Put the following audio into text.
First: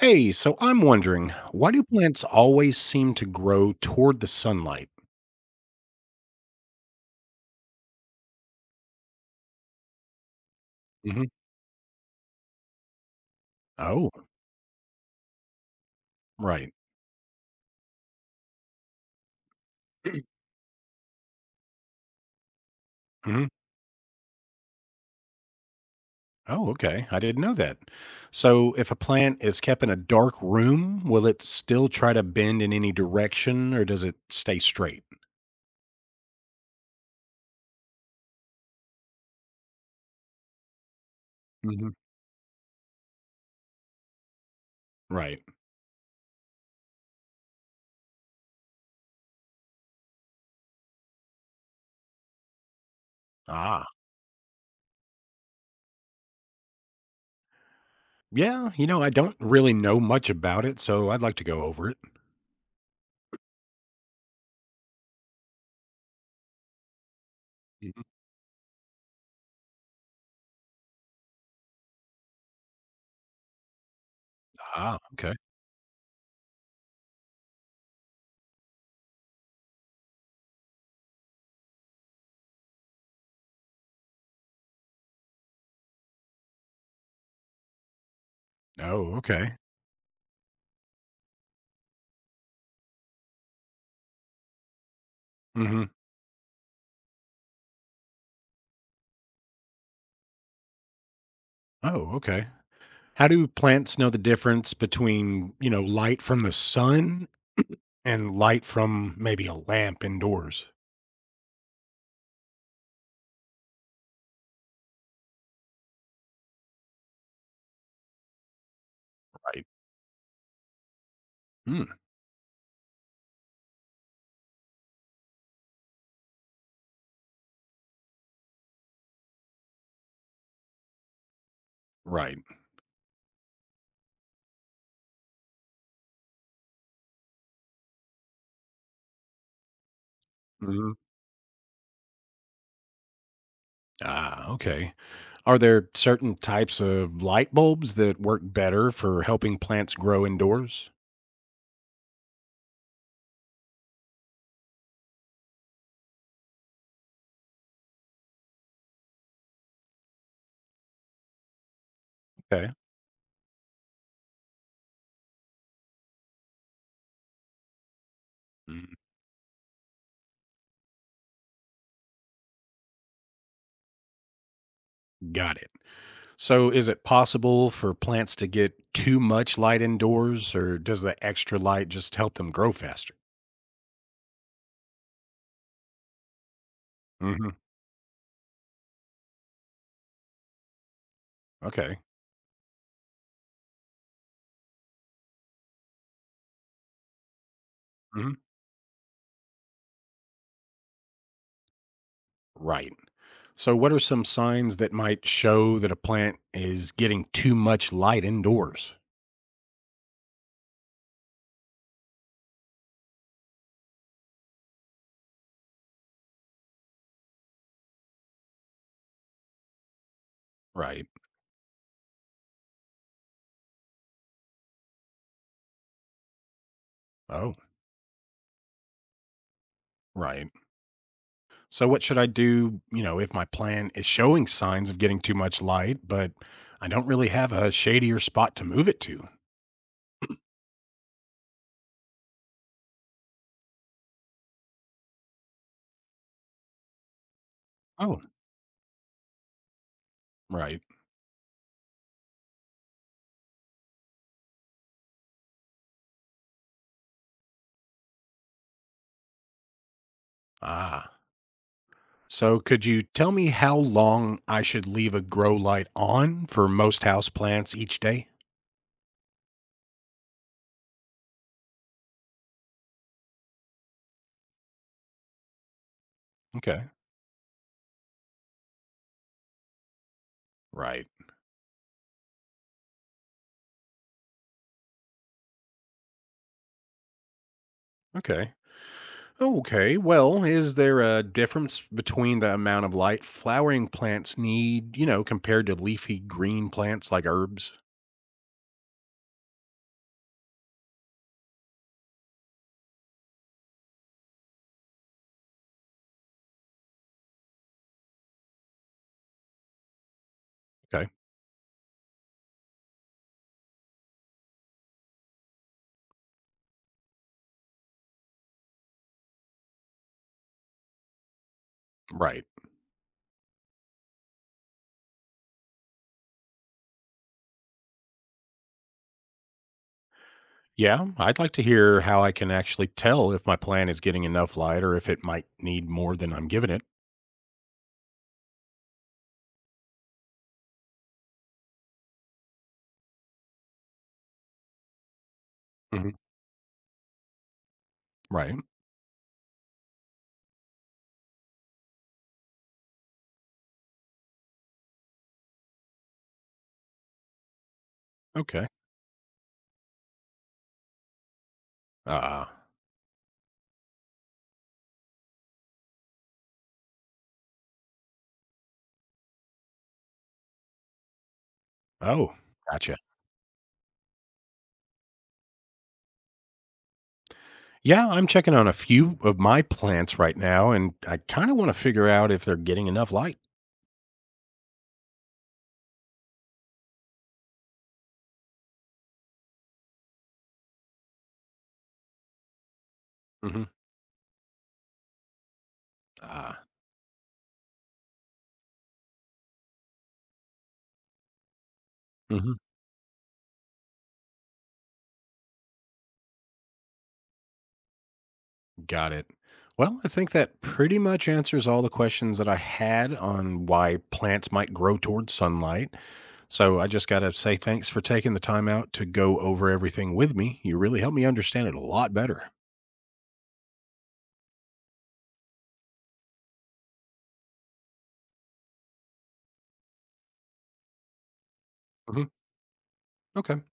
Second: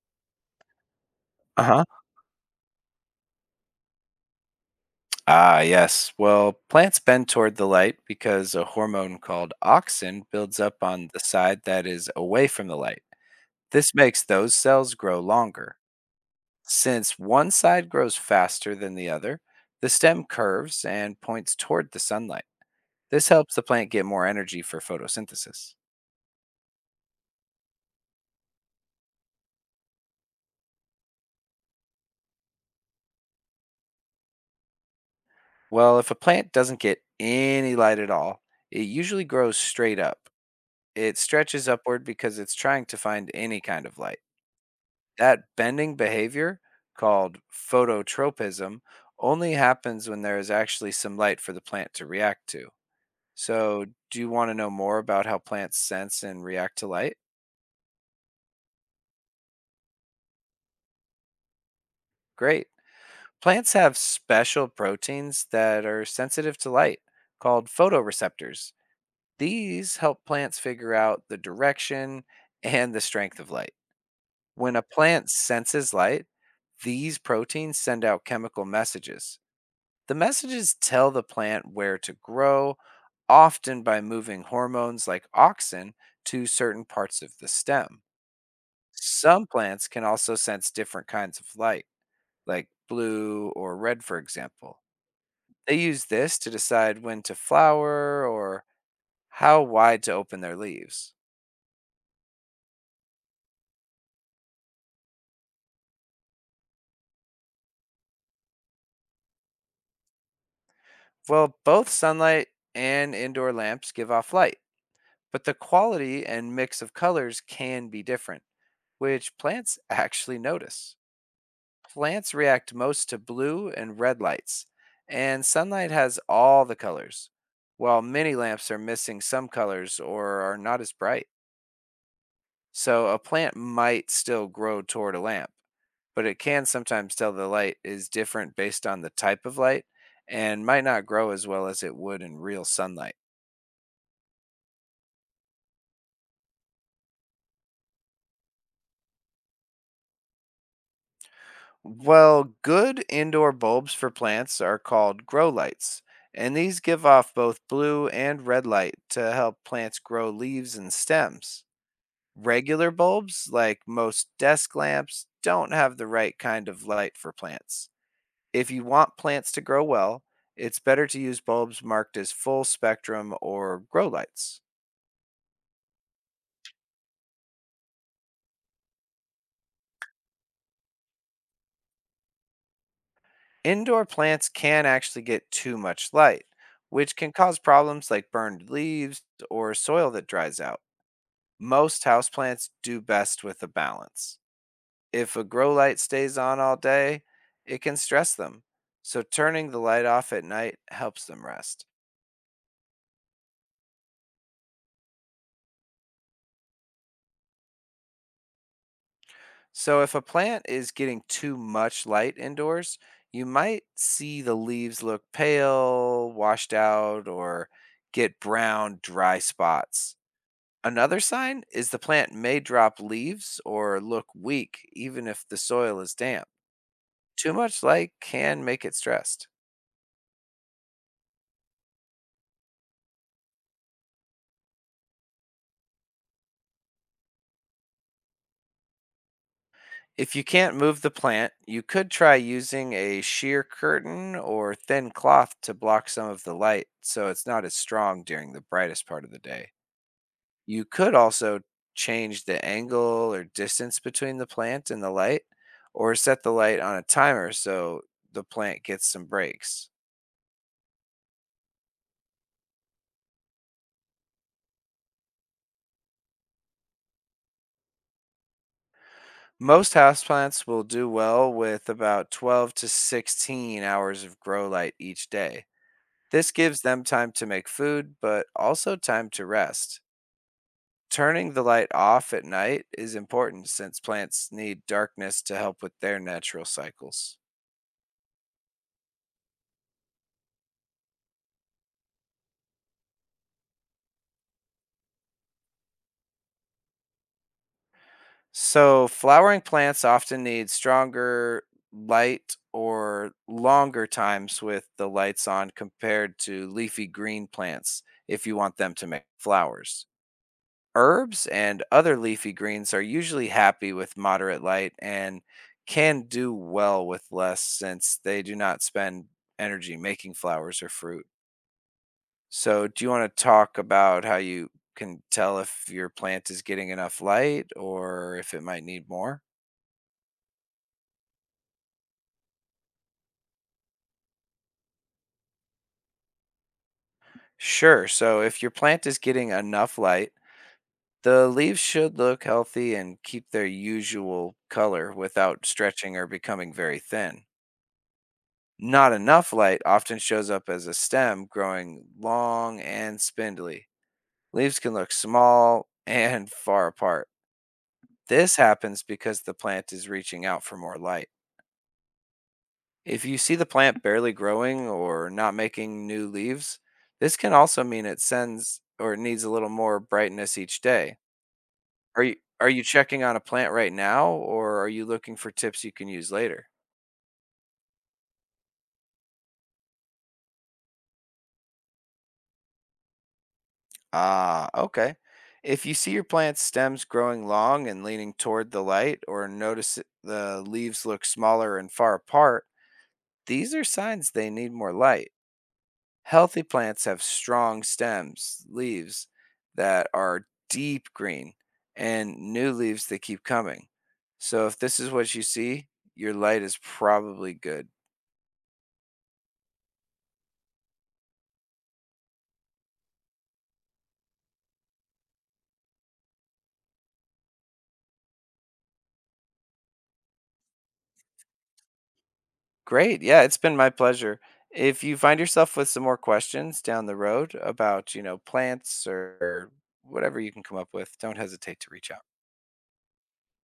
Hey, so I'm wondering, why Uh-huh. do plants always seem to grow toward the sunlight? Ah, yes. Well, plants bend toward the light because a hormone called auxin builds up on the Hmm. side that is away from the light. This Oh, makes those cells grow longer. right. Since one side grows faster than the other, the stem curves and points toward the sunlight. This Hmm. helps the plant get more energy for photosynthesis. Oh, okay. I didn't know that. So, if a plant is kept in a dark room, will it still try to bend in any direction or does it stay straight? Well, if a plant doesn't get any light at all, it usually grows straight up. It stretches Hmm. upward because it's trying to find any kind of light. That Right. bending behavior, called phototropism, only happens when there is actually some light for the plant to react to. Ah, So, do you want to know more about how plants sense and react to light? yeah. I don't really know much about it, so I'd like to go over it. Great. Plants have special proteins that are sensitive to light called Mhm. photoreceptors. These help plants figure out the direction and the strength of light. When a Ah, plant okay. senses light, these proteins send out chemical messages. The messages tell the plant where to grow, often by moving hormones like auxin to certain parts of the stem. Oh, Some okay. plants can also sense different kinds of light, like blue or red, for example. They Hmm. use this to decide when to flower or how wide to open their leaves. Oh, okay. How do plants know the difference between light from the sun and light from maybe a lamp indoors. Well, both sunlight and indoor lamps give off light, but the quality and mix of colors can be different, which Right. plants actually notice. Mm, Plants react most to blue and red lights, and sunlight has all the colors, while many lamps are missing some colors or are not as bright. right. So a plant might still grow toward a lamp, but it can sometimes tell the light is different based on the type of light and might Mhm. not grow as well as it would in real sunlight. Ah, okay. Are there certain types of light bulbs that work better for helping plants grow indoors? Well, good indoor bulbs for plants are called grow lights, and these give off both blue and red light to help plants grow leaves and stems. Okay. Regular bulbs, like most desk lamps, don't have the right kind of light for plants. If you Mm, want plants to grow well, it's better to use bulbs marked as full spectrum or grow lights. got it. So, is it possible for plants to get too much light indoors, or does the extra light just help them grow faster? Indoor plants can actually get too much light, which can Hmm. cause problems like burned leaves or soil that dries out. Okay. Most houseplants do best with a balance. If a grow light stays on all day, it can Hmm. stress them. So turning the light off at night helps them rest. Right. So, what are some signs that might show that a plant is getting too much light indoors? So if a plant is getting too much light indoors, you might see the leaves look pale, washed out, or get brown, dry spots. Right. Another sign is the plant may drop leaves or look weak, even if the soil is damp. Too Oh. much light can make it stressed. Right. So what should I do if my plant is showing signs of getting too much light, but I don't really have a shadier spot to move it to? If you can't move the plant, you could try using a sheer curtain or thin cloth to block some of the light so it's not as Oh, strong during the brightest part of the day. right. You could also change the angle or distance between the plant and the light, or set the light on a timer so the plant gets some breaks. Ah. So could you tell me how long I should leave a grow light on for most house plants each day? Most houseplants will do well with about 12 to 16 hours of grow light each day. This gives Okay. them time to make food, but also time to rest. Right. Turning the light off at night is important since plants need darkness to help with their natural cycles. Okay. Okay. Well, is there a difference between the amount of light flowering plants need compared to leafy green plants like herbs? So, flowering plants often need stronger light or longer times with the lights on compared to leafy green plants if you want them to make flowers. Okay. Herbs and other leafy greens are usually happy with moderate light and can do well with less since they do not spend energy making flowers or fruit. Right. So, do you want to talk about how you can tell if your plant is getting enough light or if it might need more? Yeah, I'd like to hear how I can actually tell if my plan is getting enough light or if it might need more than I'm giving it. Sure. So, if your plant is getting enough light, the leaves should look healthy and keep their usual color without Hmm. stretching or becoming very thin. Right. Not enough light often shows up as a stem growing long and spindly. Leaves can look small and far apart. This Okay. happens because the plant is reaching out for more light. Uh, If you see the plant barely growing or not making new leaves, this can also mean it sends or it needs a little more brightness each day. Are oh, you are you gotcha. checking on a plant right now or are you looking for tips you can use later? Yeah, I'm checking on a few of my plants right now, and I kind of want to figure out if they're getting enough light. Ah, okay. If you see your plant's stems growing long and leaning toward the light or notice the leaves look smaller and far apart, Mm-hmm. these are signs they need more light. Uh, Healthy plants have strong stems, leaves that are deep green, and mhm. new leaves that keep coming. So if this is what you see, your light is probably good. Got it. Well, I think that pretty much answers all the questions that I had on why plants might grow towards sunlight. So I just got to say thanks for taking the time out to go over everything with me. You really helped me understand it a lot better. Great. Yeah, it's been my pleasure. If you find yourself with some more questions down the road about, plants or whatever you can come up with, don't hesitate to reach out. Hmm. Okay.